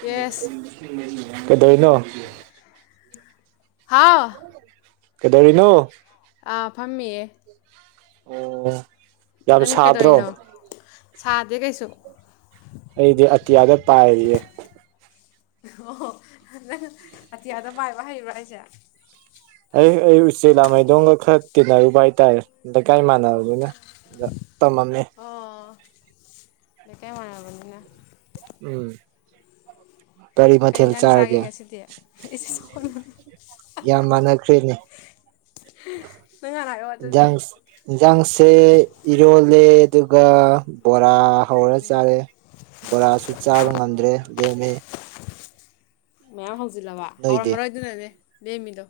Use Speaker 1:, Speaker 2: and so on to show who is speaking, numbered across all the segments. Speaker 1: yes
Speaker 2: ꯀꯩꯗꯔꯤꯅꯣ
Speaker 1: ꯍꯥꯥꯎ
Speaker 2: ꯀꯦꯗꯧꯔꯤꯅꯣ
Speaker 1: ꯑꯥ ꯐꯝꯃꯤꯌꯦ
Speaker 2: ꯑꯣ ꯌꯥꯝ
Speaker 1: ꯅꯪꯗꯤ
Speaker 2: ꯁꯥꯗ꯭ꯔꯣ
Speaker 1: ꯀꯩꯗꯧꯔꯤꯅꯣ ꯁꯥꯗꯦ ꯀꯩꯁꯨ
Speaker 2: ꯑꯩꯗꯤ ꯑꯇꯤꯌꯥꯗ ꯄꯥꯏꯔꯤꯌꯦ
Speaker 1: ꯑꯣ ꯅꯡ ꯑꯇꯤꯌꯥꯗ ꯄꯥꯏꯕ ꯍꯩꯕ꯭ꯔꯥ ꯑꯩꯁꯦ
Speaker 2: ꯑꯩ ꯑꯩ ꯎꯆꯦꯛ ꯂꯥꯃꯩꯗꯣꯡꯒ ꯈꯔ ꯇꯤꯟꯅꯔꯨꯕ ꯍꯥꯏꯇꯥꯔꯦ ꯑ ꯀꯥꯏ ꯃꯥꯟꯅꯔꯅꯤꯅ ꯇ ꯃꯅꯦ
Speaker 1: ꯑꯣ ꯅ ꯀꯩ ꯃꯅꯔ ꯐꯗꯅ
Speaker 2: ꯎꯝ ꯀꯔꯤ ꯃꯊꯦꯜ ꯆꯥꯔꯒꯦ
Speaker 1: ꯁꯤꯗ ꯁ
Speaker 2: ꯌꯥꯝ ꯃꯅꯈ꯭ꯔꯦꯅꯦ
Speaker 1: ꯅꯪ ꯍꯥꯟꯅ ꯍꯥꯏꯔꯛꯑꯣ ꯑꯗꯨꯗꯤ
Speaker 2: ꯏꯟꯖꯥꯡ ꯏꯟꯁꯥꯡꯁꯦ ꯏꯔꯣꯜꯂꯦ ꯑꯗꯨꯒ ꯕꯣꯔꯥ ꯍꯧꯔ ꯆꯥꯔꯦ ꯕꯣꯔꯥꯁꯨ ꯆꯥꯕ ꯉꯝꯗ꯭ꯔꯦ ꯂꯦꯝꯃꯦ
Speaker 1: ꯃꯌꯥꯝ ꯍꯧꯖꯤꯜꯂꯕ
Speaker 2: ꯅꯣꯏꯗꯤ
Speaker 1: ꯍꯧꯔꯝꯃꯔꯣꯏꯗꯅꯅꯦ ꯂꯦꯝꯃꯤꯗꯣ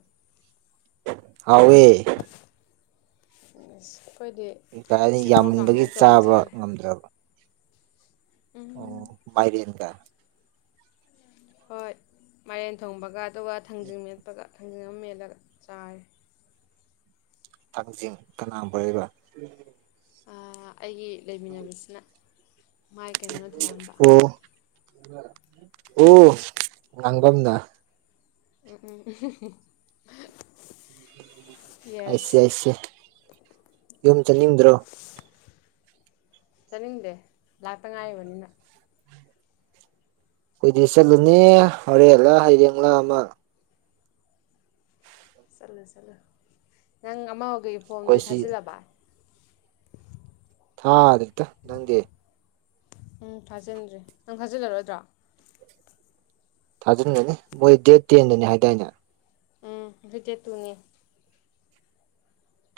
Speaker 2: ꯐꯋꯦ
Speaker 1: ꯑꯩꯈꯣꯏꯗꯤ
Speaker 2: ꯀꯅꯤ
Speaker 1: ꯁꯦꯕꯣꯠ
Speaker 2: ꯌꯥꯝꯃꯟꯕꯒꯤ
Speaker 1: ꯀꯥꯡꯍꯧ ꯇꯧꯔ
Speaker 2: ꯆꯥꯕ
Speaker 1: ꯆꯥꯔꯦ
Speaker 2: ꯉꯝꯗ꯭ꯔꯕ
Speaker 1: ꯑ
Speaker 2: ꯃꯥꯏꯔꯤꯟ ꯀ
Speaker 1: ꯍꯣꯏ ꯃꯔꯦꯟ ꯊꯣꯡꯕꯒ ꯑꯗꯨꯒ ꯊꯥꯡꯖꯤꯡ ꯃꯦꯠꯄꯒ ꯊꯥꯡꯖꯤꯡ ꯑꯃ ꯃꯦꯠꯂꯒ ꯆꯥꯔꯦ
Speaker 2: ꯊꯥꯡꯖꯤꯡ ꯀꯅꯥꯕ ꯂꯩꯕ
Speaker 1: ꯑꯩꯒꯤ ꯂꯩꯃꯤꯟꯅꯕꯁꯤꯅ ꯃꯥꯏ ꯀꯩꯅꯣꯅ ꯊꯤꯜꯍꯟꯥꯟꯕ
Speaker 2: ꯑꯣ ꯑꯣ ꯉꯥꯡꯐꯝꯝꯅ
Speaker 1: ꯎꯝ ꯎꯝ
Speaker 2: ꯑꯩꯁ
Speaker 1: ꯌꯦꯁ
Speaker 2: ꯑꯩꯁ ꯌꯨꯝ ꯆꯅꯤꯡꯗ꯭ꯔꯣ
Speaker 1: ꯆꯠꯅꯤꯡꯗꯦ ꯂꯥꯛꯇ ꯉꯥꯏꯔꯕꯅꯤꯅ
Speaker 2: ꯀꯨꯏꯗꯤ ꯆꯠꯂꯨꯅꯦ ꯍꯣꯔꯦꯟꯂꯥ ꯍꯔꯡꯂꯡꯂꯥ ꯑꯃ
Speaker 1: ꯆꯠꯂꯨ ꯆꯠꯂꯨ ꯅꯪ ꯑꯃꯒ ꯐꯣꯟꯗꯨ
Speaker 2: ꯑꯩꯈꯣꯏꯁꯤ
Speaker 1: ꯊꯥꯖꯤꯜꯂꯕ
Speaker 2: ꯊꯥ ꯑꯔꯤꯠꯇ ꯅꯪꯦ
Speaker 1: ꯎꯝ ꯊꯥꯖꯤꯟꯗ꯭ꯔꯦ ꯅꯪ ꯊꯥꯖꯤꯜꯂꯔꯣꯏꯗ꯭ꯔꯣ
Speaker 2: ꯊꯥꯖꯤꯟꯗꯨꯅꯤ ꯃꯣꯏ ꯗꯦꯠ ꯇꯦꯟꯗꯅꯤ ꯍꯥꯏꯗꯥꯏꯅꯦ
Speaker 1: ꯎꯝ ꯍꯖꯦ ꯇꯨꯅꯤ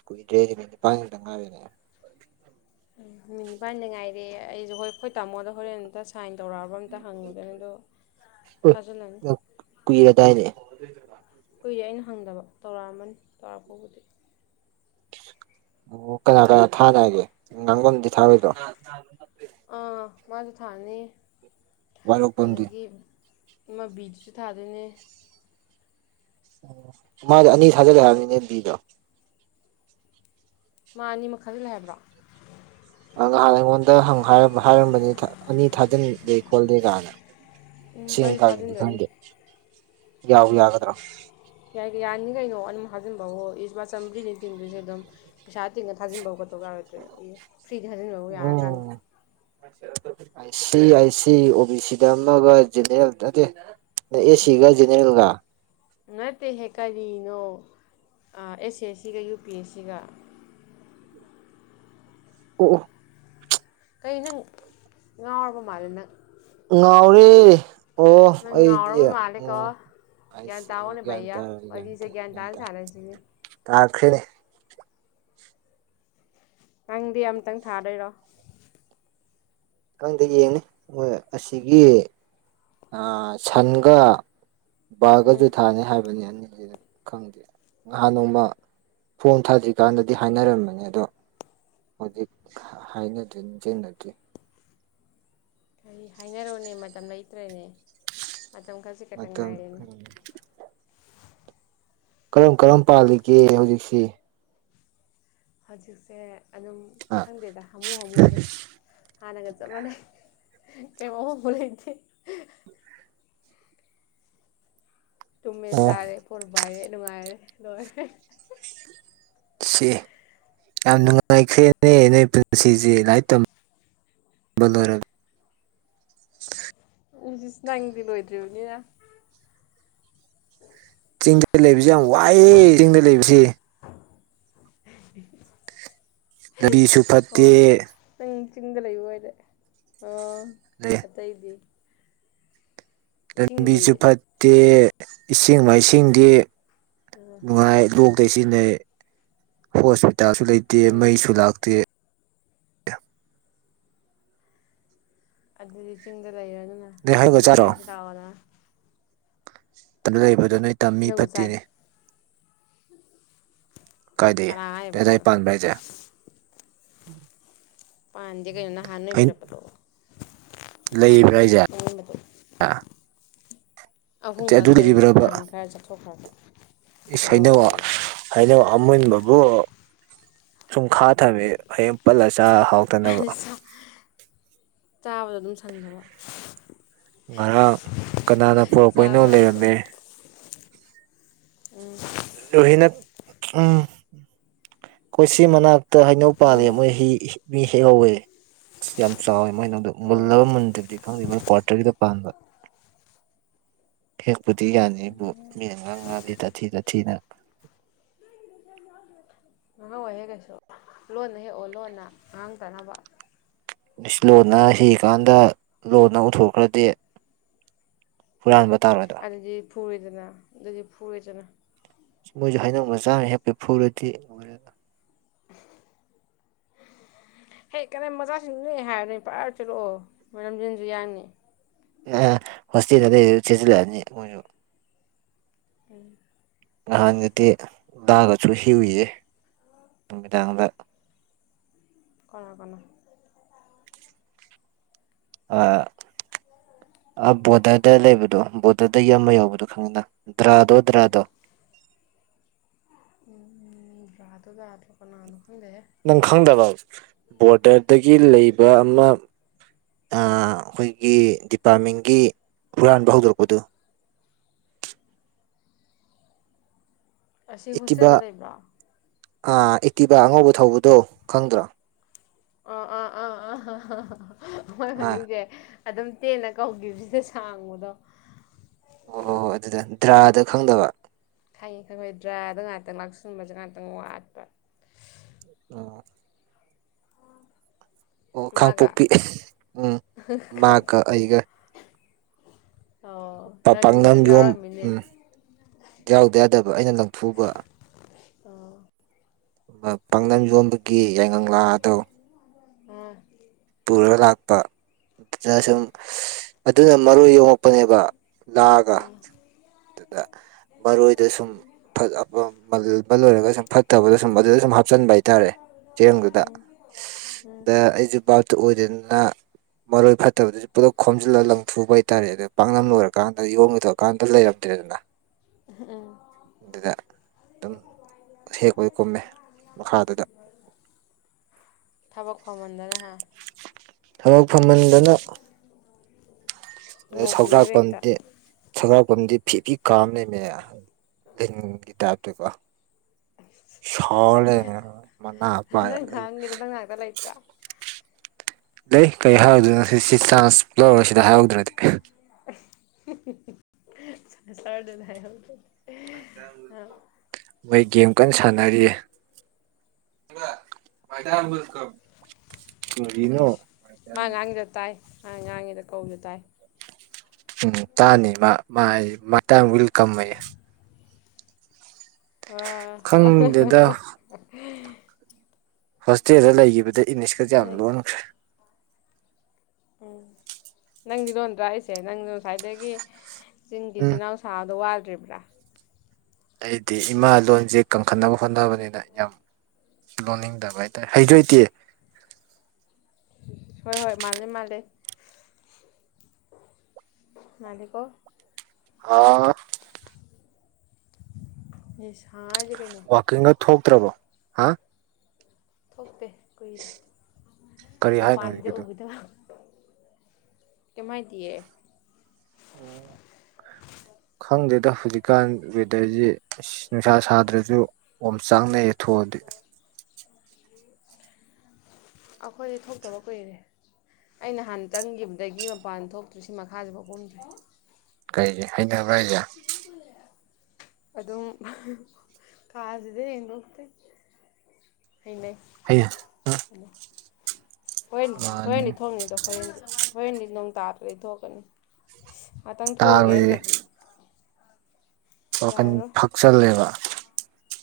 Speaker 2: ꯀꯨꯏꯗ꯭ꯔꯦ ꯅꯨꯃꯤꯠ ꯅꯤꯄꯥꯟ ꯅꯨꯃꯤꯠꯇꯪ ꯉꯥꯏꯕꯅꯦ
Speaker 1: ꯅꯨꯃꯤꯠ ꯅꯤꯄꯥꯟꯗ ꯉꯥꯏꯔꯦ ꯑꯩꯁꯨ ꯍꯣꯏ ꯍꯈꯣꯏ ꯇꯥꯃꯣꯗ ꯍꯣꯔꯦꯟ ꯇꯁꯦ ꯁꯥꯏꯟ ꯇꯧꯔꯛꯑꯕ ꯑꯝꯇ ꯍꯪꯉꯨꯗꯣꯏꯅꯤ ꯑꯗꯣ ꯊꯥꯖꯤꯜꯂꯅꯤ
Speaker 2: ꯀꯨꯏꯔꯗꯥꯏꯅꯦ ꯑꯗꯨ ꯆ
Speaker 1: ꯀꯨꯏ ꯑꯩꯅ ꯍꯪꯗꯕ ꯇꯧꯔꯛꯑꯝꯃꯅꯤ ꯇꯧꯔꯛꯄꯕꯨꯗꯤ
Speaker 2: ꯑꯣ ꯀꯅꯥ ꯀꯅꯥ ꯊꯥꯅꯒꯦ ꯉꯥꯡꯐꯝꯝꯗꯤ ꯊꯥꯔꯣꯏꯗꯣ
Speaker 1: ꯑꯥ ꯃꯥꯁꯨ ꯊꯥꯅꯤ
Speaker 2: ꯋꯥꯏꯔꯣꯛꯄꯝꯗꯤ
Speaker 1: ꯑꯗꯨꯗꯒꯤ ꯏ ꯕꯤꯗꯨꯁꯨ ꯊꯥꯗꯣꯏꯅꯦ
Speaker 2: ꯎ ꯃꯥꯗꯤ ꯑꯅꯤ ꯊꯥꯖꯤꯂꯦ ꯍꯥꯏꯕꯅꯤꯅꯦꯕꯤꯗꯣ
Speaker 1: ꯃꯥ ꯑꯅꯤ ꯃꯈꯥꯗꯤ ꯂꯩ ꯍꯥꯏꯕ꯭ꯔꯣ
Speaker 2: ꯉꯍꯥꯟ ꯑꯩꯉꯣꯟꯗꯪ ꯍꯥꯏꯔꯝꯕꯅꯤ ꯑꯅꯤ ꯊꯥꯖꯤꯟꯗꯦ ꯈꯣꯠꯂꯦ ꯀꯥꯏꯅ
Speaker 1: ꯎꯝ
Speaker 2: ꯁꯤꯡ
Speaker 1: ꯑꯩꯁꯨ
Speaker 2: ꯀꯥꯒꯤꯗꯤ
Speaker 1: ꯊꯥꯖꯤꯟꯗꯣꯏꯅꯤ
Speaker 2: ꯈꯪꯗꯦ ꯌꯥꯎ ꯌꯥꯒꯗ꯭ꯔꯥ
Speaker 1: ꯌꯥꯏ ꯌꯥꯅꯤ ꯀꯩꯅꯣ ꯑꯗꯨꯝ ꯍꯥꯖꯤꯟꯕ ꯍꯣꯏ ꯏꯁ ꯃꯥ ꯆꯝꯔꯤꯅꯤ ꯆꯤꯡꯗꯨꯁꯦ ꯑꯗꯨꯝ ꯄꯩꯁꯥ ꯇꯤꯡꯉ ꯊꯥꯖꯤꯟꯕ ꯈꯣꯠꯇꯧ ꯌꯥꯔꯣꯏꯗ꯭ꯔꯦ ꯐ꯭ꯔꯤꯗ ꯊꯥꯖꯤꯟꯕꯕꯨ ꯌꯥꯔ ꯀꯥꯟꯗ
Speaker 2: ꯑ ꯁꯤ ꯑꯥꯏ ꯁꯤ ꯑꯣ ꯕꯤ ꯁꯤꯗ ꯑꯃꯒ ꯖꯦꯅꯦꯔꯦꯜ ꯅꯠꯇꯦ ꯑꯦ ꯁꯤꯒ ꯖꯅꯔꯦꯜꯒ
Speaker 1: ꯅꯠꯇꯦꯍꯦ ꯀꯔꯤꯅꯣ ꯑꯦꯁ ꯑꯦ ꯑꯦꯁ ꯁꯤꯒ ꯌꯨ ꯄꯤ ꯑꯦꯁ ꯁꯤꯒ
Speaker 2: ꯑꯣ
Speaker 1: ꯀ ꯅꯪ ꯉꯥꯎꯔꯕ ꯃꯥꯜꯂꯦ ꯅꯪ
Speaker 2: ꯉꯥꯎꯔꯤ ꯑꯣ ꯑꯩꯗꯤ ꯎ
Speaker 1: ꯭ꯌꯥꯟ ꯇꯥꯎꯅꯦ ꯩꯌꯥ ꯄꯤꯁꯦ ꯭ꯌꯥꯟ ꯇꯥꯅꯤꯁꯥꯅ ꯆꯦ
Speaker 2: ꯇꯥꯛꯈꯔꯦ
Speaker 1: ꯅꯪꯗꯤ ꯑꯃꯝꯇꯪ ꯊꯥꯗꯣꯏꯔꯣ
Speaker 2: ꯈꯤꯪꯗ ꯌꯦꯡꯅꯤ ꯍꯣꯏ ꯑꯁꯤꯒꯤ ꯁꯟꯒ
Speaker 1: ꯎꯝ
Speaker 2: ꯕꯥꯒꯁꯨ ꯊꯥꯅꯤ ꯍꯥꯏꯕꯅꯤ ꯑꯅꯤꯁꯤꯗ ꯈꯪꯗꯦ ꯅꯍꯥꯟ ꯅꯣꯡꯃ ꯐꯣꯟ ꯊꯥꯗ꯭ꯔꯤꯀꯥꯟꯗꯗꯤ ꯍꯥꯏꯅꯔꯝꯕꯅꯤ ꯑꯗꯣ ꯍꯧꯖꯤꯛ ꯍꯥꯏꯅꯗ꯭ꯔꯤ ꯅꯤꯡ ꯆꯦꯡꯅꯗ꯭ꯔꯤ
Speaker 1: ꯑꯩ ꯍꯥꯏꯅꯔꯣꯅꯦ ꯃꯇꯝ ꯂꯩꯇ꯭ꯔꯦꯅꯦ ꯃꯇꯝ ꯈꯔꯁꯤꯦ ꯈꯛꯇ
Speaker 2: ꯃꯇꯝ
Speaker 1: ꯉꯥꯏꯔꯦꯅꯦ
Speaker 2: ꯀꯔꯝ ꯀꯔꯝ ꯄꯥꯜꯂꯤꯒꯦ ꯍꯧꯖꯤꯛꯁꯤ
Speaker 1: ꯍꯧꯖꯤꯛꯁꯦ ꯑꯗꯨꯝ
Speaker 2: ꯑ
Speaker 1: ꯈꯪꯗꯦꯗ ꯍꯥꯃꯨ ꯍꯥꯃꯨꯗ ꯍꯥꯟꯅꯒ ꯆꯞ ꯃꯥꯟꯅꯩ ꯀꯃꯣ ꯃ ꯂꯩꯦ ꯇꯨꯝꯃꯦ
Speaker 2: ꯑꯣ
Speaker 1: ꯆꯥꯔꯦ ꯐꯣꯟ ꯄꯥꯏꯔꯦ ꯅꯨꯡꯉꯥꯏꯔꯦ ꯂꯣꯏꯔꯦ
Speaker 2: ꯁꯤꯑꯦ ꯌꯥꯝ ꯅꯨꯡꯉꯥꯏꯈ꯭ꯔꯦꯅꯦ ꯅꯣꯏ ꯄꯨꯟꯁꯤꯁꯦ ꯂꯥꯏꯔꯤꯛ ꯇꯝ ꯕꯂꯣꯏꯔ
Speaker 1: ꯎꯁꯤꯁ ꯅꯪꯗꯤ ꯂꯣꯏꯗ꯭ꯔꯤꯕꯅꯤꯅ
Speaker 2: ꯆꯤꯡꯗ ꯂꯩꯕꯁꯤ ꯌꯥꯝ ꯋꯥꯏꯑ ꯆꯤꯡꯗ ꯂꯩꯕꯁꯤ
Speaker 1: [unintelligible]
Speaker 2: ꯂꯕꯤꯁꯨ
Speaker 1: ꯑꯣ
Speaker 2: ꯐꯠꯇꯦ
Speaker 1: ꯅꯪ ꯆꯤꯡꯗ ꯂꯩꯕ ꯑꯣꯏꯔꯦ ꯑꯣ
Speaker 2: ꯂꯩ
Speaker 1: ꯑꯠꯇꯩꯗꯤ
Speaker 2: ꯂꯝꯕꯤꯁꯨ ꯐꯠꯇꯦ ꯏꯁꯤꯡ ꯃꯥꯏꯁꯤꯡꯗꯤ ꯅꯨꯡꯉꯥꯏ ꯂꯣꯛ ꯀꯩꯁꯤꯟꯅꯩ ꯍꯣꯁꯄꯤꯇꯥꯜꯁꯨ ꯂꯩꯇꯦ
Speaker 1: ꯎꯝ
Speaker 2: ꯃꯩꯁꯨ ꯂꯥꯛꯇꯦ
Speaker 1: ꯑꯗꯨꯗꯤ ꯆꯤꯡꯗ ꯂꯩꯔꯅꯨꯅ
Speaker 2: ꯅꯣꯏ ꯍꯩꯅꯧꯒ
Speaker 1: ꯇꯝꯗ
Speaker 2: ꯆꯥꯔꯣ
Speaker 1: ꯂꯩꯔꯁꯤ ꯂꯥꯛꯑꯣꯅ
Speaker 2: ꯇꯅꯨꯂꯩꯕꯗꯨ ꯅꯣꯏ ꯇꯝꯃꯤ
Speaker 1: ꯍꯩꯅꯧꯖꯨ ꯆꯥꯏ
Speaker 2: ꯐꯠꯇꯦꯅꯦ ꯀꯥꯏꯗꯩ
Speaker 1: ꯀꯅꯥ
Speaker 2: ꯅꯣꯏꯑꯗ꯭ꯋꯥꯏ
Speaker 1: ꯍꯥꯏꯕꯗꯅꯣ
Speaker 2: ꯄꯥꯟꯕ꯭ꯔ ꯍꯥꯏꯖꯦ
Speaker 1: ꯄꯥꯟꯗꯦ ꯀꯩꯅꯣ ꯅꯍꯥꯟ ꯅꯣꯏ ꯄꯤꯔꯛꯄꯗꯣ
Speaker 2: ꯂꯩꯕ꯭ꯔꯥ ꯍꯥꯏꯖꯦ
Speaker 1: ꯑꯃꯨꯟꯕꯗꯣ ꯑꯍꯨꯝ ꯈꯛ ꯂꯩꯔꯤ
Speaker 2: ꯂꯩꯔꯤꯕ꯭ꯔꯕ
Speaker 1: ꯅꯍꯥꯟ ꯈꯔ ꯆꯠꯊꯣꯛꯈ꯭ꯔꯕ
Speaker 2: ꯏꯁ ꯍꯩꯅꯧ ꯍꯩꯅꯧ ꯑꯃꯨꯟꯕꯕꯨ ꯁꯨꯝ ꯈꯥꯊꯕꯤ ꯍꯌꯦꯡ ꯄꯜꯂ ꯆꯥ ꯍꯥꯎ
Speaker 1: [unintelligible] ꯆꯥꯕꯗꯣ ꯑꯗꯨꯝ ꯁꯪꯗꯕ
Speaker 2: ꯉꯔꯥꯡ ꯀꯅꯥꯅ ꯄꯨꯔꯛꯄꯩꯅꯣ
Speaker 1: ꯆꯥꯕꯗ
Speaker 2: ꯂꯩꯔꯝꯃꯦ
Speaker 1: ꯎꯝ
Speaker 2: ꯂꯣꯍꯤꯅ ꯎꯝ ꯈꯣꯏꯁꯤ ꯃꯅꯥꯛꯇ ꯍꯩꯅꯧ ꯄꯥꯂꯦ
Speaker 1: ꯎꯝ
Speaker 2: ꯃꯣꯏ ꯍꯤ ꯍꯤ ꯃꯤ ꯍꯦꯛꯍꯧꯋꯦ ꯑꯁ ꯌꯥꯝ ꯆꯥꯎꯋꯦ ꯃꯣꯏꯅꯧꯗ
Speaker 1: ꯑꯣ
Speaker 2: ꯃꯨꯜꯂꯕ ꯃꯨꯟꯗꯕꯗꯤ ꯈꯪꯗꯦꯕꯣꯏ ꯀ꯭ꯋꯥꯇꯔꯒꯤꯗ ꯄꯥꯟꯕ ꯍꯦꯛꯄꯨꯗꯤ ꯌꯥꯅꯤꯕꯨ ꯃꯤꯅꯉꯥꯡ ꯉꯥꯜꯂꯤ ꯇꯥꯊꯤ ꯇꯥ ꯊꯤꯅ
Speaker 1: [unintelligible] ꯍꯣꯏꯍꯦꯛ ꯀꯩꯁꯨ ꯂꯣꯟꯅ ꯍꯦꯛꯑꯣ ꯂꯣꯟꯅ ꯉꯥꯡ ꯇꯅꯕ
Speaker 2: ꯪꯏꯁ ꯂꯣꯟꯅ ꯍꯦꯢꯀꯥꯟꯗ ꯂꯣꯟꯅ ꯎꯊꯣꯛꯈ꯭ꯔꯗꯤ ꯍꯨꯔꯥꯟꯕ ꯇꯥꯔꯣꯏꯗ꯭ꯔꯣ
Speaker 1: ꯑꯗꯨꯗꯤ ꯐꯨꯔꯦꯗꯅ ꯑꯗꯨꯗꯤ ꯐꯨꯔꯦꯗꯅ
Speaker 2: ꯃꯣꯏꯖꯨ ꯍꯩꯅꯧ ꯃꯆꯥꯃ ꯍꯦꯛꯄꯦ ꯐꯨꯔꯗꯤ
Speaker 1: ꯍꯦꯛ ꯀꯅꯥ ꯃꯆꯥꯁꯤꯡꯅꯨꯅꯦ ꯍꯥꯏꯔ ꯄ꯭ꯔꯥ ꯆꯠꯂꯛꯑꯣ ꯃꯅꯝꯖꯦꯟꯁꯨ ꯌꯥꯡꯅꯤ
Speaker 2: ꯑ ꯍꯣꯁꯇꯦꯜꯗ ꯂꯩꯔꯥ ꯆꯦꯖꯜꯂꯅꯤ
Speaker 1: ꯍꯩ
Speaker 2: ꯉꯥꯍꯥꯟꯒꯗꯤꯗꯥꯒꯁꯨ ꯍꯦꯎꯏꯌꯦ ꯅꯨꯃꯤꯗꯥꯡꯗ
Speaker 1: ꯀꯔꯒꯅꯣ
Speaker 2: ꯑꯥ ꯑ ꯕꯣꯗꯗ ꯂꯩꯕꯗꯣ ꯕꯣꯗꯗ ꯌꯥꯝꯃ ꯌꯥꯎꯕꯗꯣ ꯈꯪꯉꯤꯅ ꯗ꯭ꯔꯥꯗꯣ ꯗ꯭ꯔꯥꯗꯣ
Speaker 1: ꯎꯝ ꯔꯗꯣ ꯔꯗꯣ ꯀꯅꯥꯅꯣ ꯈꯗꯦꯍꯦ
Speaker 2: ꯅꯪ ꯈꯪꯗꯕ ꯕꯣꯔꯗꯔꯗꯒꯤ ꯂꯩꯕ ꯑꯃ ꯑꯥ ꯈꯣꯏꯒꯤ ꯗꯤꯄꯥꯔꯠꯃꯦꯟꯒꯤ ꯍꯨꯔꯥꯟꯕ ꯍꯧꯗꯣꯔꯛꯄꯗꯨ
Speaker 1: ꯑꯁꯤ ꯍꯣꯁꯦꯜ ꯗ ꯂꯩꯕ꯭ꯔ
Speaker 2: ꯥꯑꯥ ꯏꯇꯤꯕ ꯑꯉꯧꯕ ꯊꯧꯕꯗꯣ ꯈꯪꯗ꯭ꯔꯣ
Speaker 1: [unintelligible] ꯃꯥ
Speaker 2: ꯑꯥ
Speaker 1: ꯃꯃꯤꯡꯖꯦ ꯑꯗꯨꯝ ꯇꯦꯟꯅ ꯀꯧꯒꯤꯕꯖꯤꯗ ꯁꯥꯡꯕꯗꯣ
Speaker 2: ꯑꯣ ꯍꯣꯏ ꯍꯣ ꯑꯗꯨꯗ ꯗ꯭ꯔꯥꯗ ꯈꯪꯗꯕ
Speaker 1: ꯈꯪꯏ ꯈꯪꯍꯣꯏꯗ꯭ꯔꯥ ꯗꯨꯒ ꯉꯥꯛꯇꯪ ꯂꯥꯛꯁꯤꯟꯕꯖꯦ ꯉꯥꯏꯛꯇꯪ ꯋꯥꯠꯄ
Speaker 2: ꯑ ꯑꯣ
Speaker 1: ꯃꯥꯒ
Speaker 2: ꯀꯥꯡꯄꯣꯛꯄꯤ ꯎꯝ ꯃꯥꯀ
Speaker 1: ꯀꯥꯡꯄꯣꯛ
Speaker 2: ꯑꯩꯒ
Speaker 1: ꯑꯣ ꯅꯪꯗꯤ
Speaker 2: ꯄꯥꯛꯅꯝ
Speaker 1: ꯑꯗꯨꯝ
Speaker 2: ꯌꯣꯝ
Speaker 1: ꯌꯥꯎꯔꯛꯑꯝꯃꯤꯅꯦ
Speaker 2: ꯎꯝ ꯌꯥꯎꯗ ꯌꯥꯗꯕ ꯑꯩꯅ ꯂꯪꯊꯨꯕ
Speaker 1: ꯑ
Speaker 2: ꯄꯥꯡꯅꯝ ꯌꯣꯟꯕꯒꯤ ꯌꯥꯏꯉꯪꯂꯥ ꯑꯗꯣ
Speaker 1: ꯎꯝ
Speaker 2: ꯄꯨꯔꯒ ꯂꯥꯛꯄ ꯑꯗꯨꯗ ꯁꯨꯝ
Speaker 1: ꯑꯥ
Speaker 2: ꯑꯗꯨꯅ ꯃꯔꯣꯏ ꯌꯦꯣꯡꯉꯛ ꯀꯞꯄꯅꯦꯕ ꯂꯥꯛꯑꯒ
Speaker 1: ꯑꯥ
Speaker 2: ꯑꯗꯨꯗ ꯃꯔꯣꯏꯗ ꯁꯨꯝ ꯐꯖ ꯃꯜꯕꯜ ꯂꯣꯏꯔꯒ ꯁꯨꯝ ꯐꯠꯇꯕꯗꯣ ꯁꯨꯝ ꯑꯗꯨꯗ ꯁꯨꯝ ꯍꯥ ꯍꯥꯨꯞꯞꯆꯟꯕ ꯍꯥꯏꯇꯥꯔꯦ ꯆꯦꯡꯗꯨꯗ
Speaker 1: ꯎꯝ
Speaker 2: ꯑꯗ ꯑꯩꯁꯨ ꯕꯥꯇ ꯑꯣꯏꯗꯅꯤꯅ ꯃꯔꯣꯏ ꯐꯠꯇꯕꯅꯤ ꯄꯨꯂꯞ ꯈꯣꯝꯖꯤꯜꯂꯒ ꯂꯪꯊꯨꯕ ꯍꯥꯏꯇꯥꯔꯦ ꯑꯗꯣ ꯄꯥꯛꯅꯝ ꯂꯣꯏꯔꯀꯥꯟꯗ ꯌꯝꯒꯗꯣꯛꯑꯀꯥꯟꯗ ꯂꯩꯔꯝꯗ꯭ꯔꯦꯗꯅ ꯑꯗꯨꯗ ꯑꯗꯨꯝ ꯍꯦꯛꯄꯒꯤ ꯀꯨꯝꯃꯦ ꯃꯈꯥꯗꯨꯗ
Speaker 1: ꯊꯕꯛ ꯐꯃꯟꯗꯅꯍ
Speaker 2: ꯊꯕꯛ ꯐꯝꯍꯟꯗꯅ ꯑ
Speaker 1: ꯍꯨꯟꯗꯣꯛꯄꯤꯅꯦꯕ ꯍꯦꯛꯇ
Speaker 2: ꯁꯧꯖꯥꯛꯄꯗꯤ ꯁꯒꯥꯛꯐꯝꯗꯤ ꯐꯤ ꯐꯤ ꯀꯥꯝ ꯂꯩꯃꯦ ꯂꯤꯟꯒꯤ ꯇꯥꯏꯞꯇꯀꯣ ꯁꯂꯦ ꯃꯅ ꯄꯥꯏ
Speaker 1: ꯗꯂꯥꯏ꯭ꯔꯥ
Speaker 2: ꯂꯩ ꯀꯔꯤ ꯍꯥꯏꯔꯧꯗꯣꯏꯅꯣ ꯁꯤ ꯁꯤ ꯆꯥꯟꯁ ꯂꯧꯔꯒ ꯁꯤꯗ ꯍꯥꯏꯔꯧꯗ꯭ꯔꯅ ꯑꯗꯨ
Speaker 1: ꯁꯁꯔꯗꯅꯥꯏ ꯍꯧ
Speaker 2: ꯃꯣꯏ ꯒꯦꯝ ꯀꯟꯅ ꯁꯥꯟꯅꯔꯤꯑ ꯣ
Speaker 1: ꯂꯩꯇꯥꯦ ꯑꯪ ꯉꯥꯡꯉꯤꯗ ꯀꯧꯁꯨ ꯇꯥꯏ
Speaker 2: ꯎꯝ ꯇꯥꯅꯤ ꯋꯤꯜ ꯀꯝꯌꯦ ꯈꯪꯗꯦꯗ
Speaker 1: ꯑ
Speaker 2: ꯍꯣꯁꯇꯦꯜꯗ ꯂꯩꯈꯤꯕꯗ ꯏꯪꯂꯤꯁꯀꯁ ꯌꯥꯝ
Speaker 1: ꯅꯣꯏ
Speaker 2: ꯂꯣꯟꯈ꯭ꯔꯦ
Speaker 1: ꯎꯝ ꯅꯪꯗꯤ ꯂꯣꯟꯗ꯭ꯔꯥꯛꯏꯁꯦ ꯅꯪ ꯉꯁꯥꯏꯗꯒꯤ ꯆꯤꯡꯒꯤꯆꯜ
Speaker 2: ꯎꯝ
Speaker 1: ꯏꯅꯥꯎ ꯁꯥꯥꯗꯣ ꯋꯥꯗ꯭ꯔꯤꯕ꯭ꯔꯥ
Speaker 2: ꯑꯩꯗꯤ ꯏꯃꯥ ꯂꯣꯟꯁꯦ ꯀꯪꯈꯠꯅꯕ ꯍꯣꯠꯅꯕꯅꯤꯅ ꯌꯥꯝ ꯂꯣꯟꯅꯤꯡꯗꯕ ꯍꯥꯏꯇꯥꯔꯦ ꯍꯩꯗꯣꯏꯇꯦ
Speaker 1: ꯍꯣꯏ ꯍꯣꯏ ꯃꯥꯂꯦ ꯃꯥꯂꯦ ꯃꯥꯂꯀꯣ
Speaker 2: ꯑ
Speaker 1: ꯁꯥꯖ ꯂꯩꯩꯅꯣ
Speaker 2: ꯋꯥꯋꯥꯛꯀꯤꯡꯒ ꯊꯣꯛꯇ꯭ꯔꯕꯣ ꯍꯥ
Speaker 1: ꯊꯣꯛꯇꯦ ꯀꯨꯏꯔꯦ
Speaker 2: ꯀꯔꯤ ꯍꯥꯏꯅꯣ
Speaker 1: ꯃꯄꯥꯟꯗ
Speaker 2: ꯍꯧꯖꯤꯛꯀꯤꯗꯣ
Speaker 1: ꯎꯈꯤꯗꯕ ꯀꯃꯥꯏꯇꯑꯌꯦ
Speaker 2: ꯎꯝ ꯈꯪꯗꯦꯗ ꯍꯧꯖꯤꯛꯀꯥꯟ ꯋꯦꯗꯔꯁꯦ ꯅꯨꯡꯁꯥ ꯁꯥꯗ꯭ꯔꯁꯨ ꯑꯣꯝ ꯆꯥꯡꯅꯩꯌꯦ ꯊꯣꯛꯑꯗꯤ
Speaker 1: ꯑꯩꯈꯣꯏꯗꯤ ꯊꯣꯛꯇꯕ ꯀꯨꯏꯔꯦ ꯑꯩꯅ ꯍꯍꯥꯟꯅ ꯆꯪꯈꯤꯕꯗꯒꯤ ꯃꯄꯥꯟ ꯊꯣꯛꯇ꯭ꯔꯤ ꯁꯤ ꯃꯈꯥꯁꯤꯦ ꯐꯥꯎꯍꯨꯝꯗ꯭ꯔꯦ
Speaker 2: ꯀꯩꯒꯤ ꯍꯩꯅꯔꯕ꯭ꯔ ꯍꯥꯏꯁꯦ
Speaker 1: ꯑꯗꯨꯝ ꯀꯥꯁꯤꯗ ꯌꯦꯣꯛꯛꯇꯦ ꯊꯦꯡꯅꯩ
Speaker 2: ꯍꯥꯏ
Speaker 1: ꯍꯂ ꯍꯣꯏꯅꯤ
Speaker 2: ꯃꯥꯅꯦ
Speaker 1: ꯍꯣꯏꯅꯤ ꯊꯣꯛꯅꯤꯡꯗꯣ ꯍꯣꯏ ꯍꯣꯏꯅꯤ ꯅꯣꯡ ꯇꯥꯗꯗꯒꯤ ꯊꯣꯛꯀꯅꯤ ꯉꯥꯛꯇꯪ
Speaker 2: ꯇꯥꯕꯒꯤ
Speaker 1: ꯊꯣꯛꯑꯒꯦꯇ꯭ꯔꯗꯤ
Speaker 2: ꯋꯥꯈꯟ ꯐꯛꯆꯜꯂꯦꯕ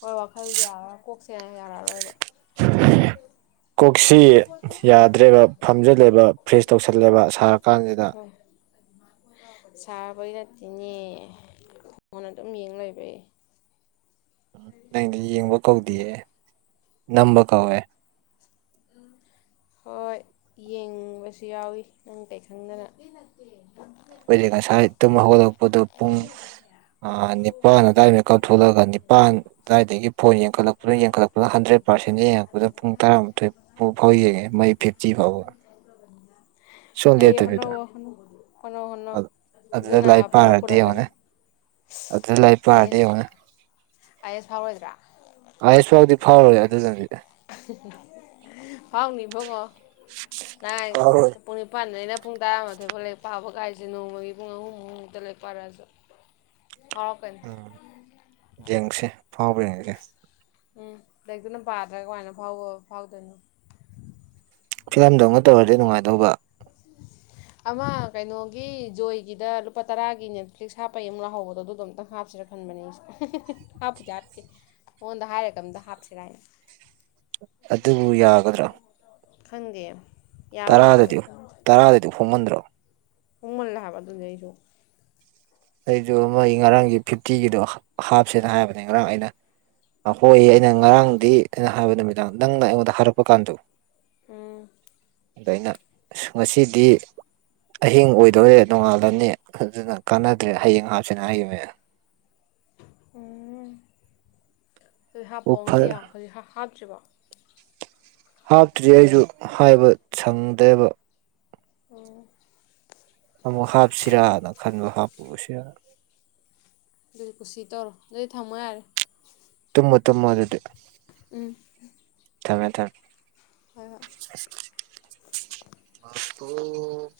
Speaker 1: ꯍꯣꯏ ꯋꯥꯈꯜꯁꯦ ꯌꯥꯔꯔꯣꯏ ꯀꯣꯛꯁꯦ ꯌꯥꯔꯔꯣꯏꯕ
Speaker 2: [unintelligible]
Speaker 1: ꯐꯔ
Speaker 2: ꯀꯣꯛꯁꯤ ꯌꯥꯗ꯭ꯔꯦꯕ ꯐꯝꯖꯤꯜꯂꯦꯕ ꯐ꯭ꯔꯦꯁ ꯇꯧꯁꯜꯂꯦꯕ ꯁꯥꯔꯀꯥꯟꯁꯤꯗ
Speaker 1: ꯍ ꯍꯣꯏ ꯁꯥꯕꯒꯤ ꯅꯠꯇꯦꯅꯦ ꯑꯩꯉꯣꯟꯗ ꯑꯗꯨꯝ ꯌꯦꯡ ꯂꯩꯕ
Speaker 2: ꯅꯪꯗꯤ ꯌꯦꯡꯕ ꯀꯧꯗꯤꯌꯦ ꯅꯝꯕ ꯀꯧꯋꯦ
Speaker 1: ꯎꯝ ꯍꯣꯏ ꯌꯦꯡꯕꯁꯨ ꯌꯥꯎꯋꯤ ꯅꯪ ꯀꯔꯤ ꯈꯪꯗꯅ
Speaker 2: ꯑꯩꯈꯣꯏꯔ ꯉꯁꯥꯏ ꯇꯨꯝꯕ ꯍꯧꯒꯠꯂꯛꯄꯗꯨ ꯄꯨꯡ ꯑ ꯅꯤꯄꯥꯟ ꯑꯗꯨꯗꯥꯋꯥꯏꯗ ꯀꯥꯊ ꯊꯣꯛꯂꯒ ꯅꯤꯄꯥꯟ ꯑꯗꯨꯋꯥꯏꯗꯒꯤ ꯐꯣꯟ ꯌꯦꯡꯈꯠꯂꯛꯄꯅ ꯌꯦꯡꯈꯠꯂꯛꯄꯅ ꯍꯟꯗ꯭ꯔꯦꯠ ꯄꯥꯔꯁꯦꯟꯗ ꯌꯦꯡꯉꯛꯄꯗ ꯄꯨꯡ ꯇꯔꯥꯃꯥꯊꯣꯏ ꯄꯨꯡ ꯐꯥꯎ ꯌꯦꯡꯉꯦ ꯃꯩ ꯐꯤ ꯁꯨꯡ
Speaker 1: ꯐꯩ ꯍꯅꯣ
Speaker 2: ꯂꯦꯞꯇꯕꯤꯗ
Speaker 1: ꯍ ꯍꯣꯅꯣ ꯍꯣꯅꯣ
Speaker 2: ꯑꯗꯨꯗ
Speaker 1: ꯑꯗꯨꯨꯅ ꯑꯐꯕ ꯄꯨꯔꯛꯀꯅꯤ
Speaker 2: ꯑꯗꯨ ꯂꯥꯏ
Speaker 1: ꯑꯥꯏ
Speaker 2: ꯄꯥꯔꯗꯤ
Speaker 1: ꯑꯦꯁ
Speaker 2: ꯌꯦꯡꯅ
Speaker 1: ꯑꯥꯏ ꯑꯦꯁ ꯐꯥꯎꯔꯣꯏꯗ꯭ꯔꯥ
Speaker 2: ꯑꯌꯨꯁꯚꯗꯤ ꯐꯥꯎꯔꯦ ꯑꯗꯨꯗꯗꯤ
Speaker 1: ꯐꯤꯎꯅꯤꯕꯨꯡꯉꯣ
Speaker 2: ꯐꯥꯎꯔꯣꯏ
Speaker 1: ꯄꯨꯡ ꯅꯤꯄꯥꯟꯗ ꯑꯩꯅ ꯄꯨꯡ ꯇꯔꯥꯃꯥꯊꯣꯏꯐꯥꯎ ꯂꯦꯛ ꯄꯥꯕ ꯒꯥꯏꯁꯦ ꯅꯣꯡꯃꯒꯤ ꯄꯨꯡ ꯑꯍꯨꯝꯃꯨꯨꯝꯃꯨꯛꯇ ꯂꯥꯏꯦꯛ ꯄꯥꯏꯔꯛꯑꯁꯨ ꯉꯥꯎꯔꯛ ꯀꯅꯤ
Speaker 2: ꯎ ꯌꯦꯡꯁꯦ ꯐꯥꯎꯕ ꯌꯦꯡꯁꯦ
Speaker 1: ꯎꯝ ꯂꯛꯇꯨꯅ ꯄꯥꯗ꯭ꯔꯥ ꯀꯃꯥꯏꯅ ꯐꯥꯎꯕ ꯐꯥꯎꯗꯣꯏꯅꯣ
Speaker 2: ꯐꯤꯂꯝꯗꯧꯅ ꯇꯧꯔꯗꯤ ꯅꯨꯡꯉꯥꯏꯗꯧꯕ
Speaker 1: ꯑꯃ ꯀꯩꯅꯣꯒꯤ ꯖꯣꯏꯒꯤꯗ ꯂꯨꯄꯥ ꯇꯔꯥꯒꯤ ꯅꯦꯠꯐ꯭ꯂꯤꯛꯁ ꯍꯥꯞꯄ ꯌꯦ ꯑꯃꯨꯛ ꯂꯥꯛꯍꯧꯕꯗꯣ ꯑꯗꯨꯣꯝꯇꯪ ꯍꯥꯞꯆꯔꯛꯀꯦ ꯈꯟꯕꯅꯦ ꯑꯩ ꯍꯥꯞꯄꯨꯗꯤ ꯍꯥꯞꯇꯦ ꯃꯉꯣꯟꯗ ꯍꯥꯏꯔꯒ ꯑ ꯑꯃꯝꯇ ꯍꯥꯞꯁꯤꯔ ꯍꯥꯏꯅ
Speaker 2: ꯑꯗꯨꯕꯨ ꯌꯥꯒꯗ꯭ꯔꯥ
Speaker 1: ꯈꯪꯗꯤꯌꯦ
Speaker 2: ꯇꯔꯥꯗꯗꯤ ꯇꯔꯥꯗꯗꯤ ꯍꯣꯡꯃꯟꯗ꯭ꯔꯣ
Speaker 1: ꯍꯣꯡꯃꯜꯂꯦ ꯍꯥꯏꯕꯗꯨꯗꯤ ꯑꯩꯁꯨ
Speaker 2: ꯑꯩꯁꯨ ꯑꯃꯒꯤ ꯑꯩ ꯉꯔꯥꯡꯒꯤ ꯐꯤꯐꯇꯤꯒꯤꯗꯣ ꯍꯥꯞꯁꯦꯅ ꯍꯥꯏꯕꯅꯦ ꯉꯔꯥꯡ ꯑꯩꯅ ꯈꯣꯏ ꯑꯩꯅ ꯉꯔꯥꯡꯗꯤ ꯑꯩꯅ ꯍꯥꯏꯕ ꯅꯨꯃꯤꯗꯥꯡ ꯅꯪꯅ ꯑꯩꯉꯣꯟꯗ ꯍꯥꯏꯔꯛꯄ ꯀꯥꯟꯗ
Speaker 1: ꯎꯝ
Speaker 2: ꯑꯗ ꯑꯩꯅ ꯉꯁꯤꯗꯤ ꯑꯍꯤꯡ ꯑꯣꯏꯗꯧꯔꯦ ꯅꯣꯡꯉꯥꯜꯂꯅꯤ ꯑꯗꯨꯅ ꯀꯥꯟꯅꯗ꯭ꯔꯦ ꯍꯌꯦꯡ ꯍꯥꯞꯁꯤꯅ ꯍꯥꯏꯈꯤꯕꯅꯦ
Speaker 1: ꯎ ꯍꯧꯖꯤꯛ
Speaker 2: ꯑꯣ
Speaker 1: ꯍꯥꯞꯄꯑꯣ ꯉꯁꯤ
Speaker 2: ꯐꯔꯦ
Speaker 1: ꯍꯧꯖꯤꯛ ꯍꯥꯞꯇ꯭ꯔꯤꯕꯣ
Speaker 2: ꯍꯥꯞꯇ꯭ꯔꯤ ꯑꯩꯁꯨ ꯍꯥꯏꯕ ꯁꯪꯗꯦꯕ
Speaker 1: ꯎꯝ
Speaker 2: ꯑꯃꯨꯛ ꯍꯥꯞꯁꯤꯔꯥꯅ ꯈꯟꯕ ꯍꯥꯞꯄꯨꯁꯤꯔ
Speaker 1: ꯑꯗꯨ ꯀꯨꯁꯤ ꯇꯧꯔꯣ ꯑꯗꯨꯗꯤ ꯊꯝꯃꯣ ꯌꯥꯔꯦ
Speaker 2: ꯇꯨꯝꯃꯣ ꯇꯨꯝꯃꯣ ꯑꯗꯨꯗꯤ
Speaker 1: ꯎꯝ
Speaker 2: ꯊꯃꯦ ꯊꯝꯃꯦ
Speaker 1: ꯍꯣꯏ ꯍꯣꯏ
Speaker 2: ꯑꯣ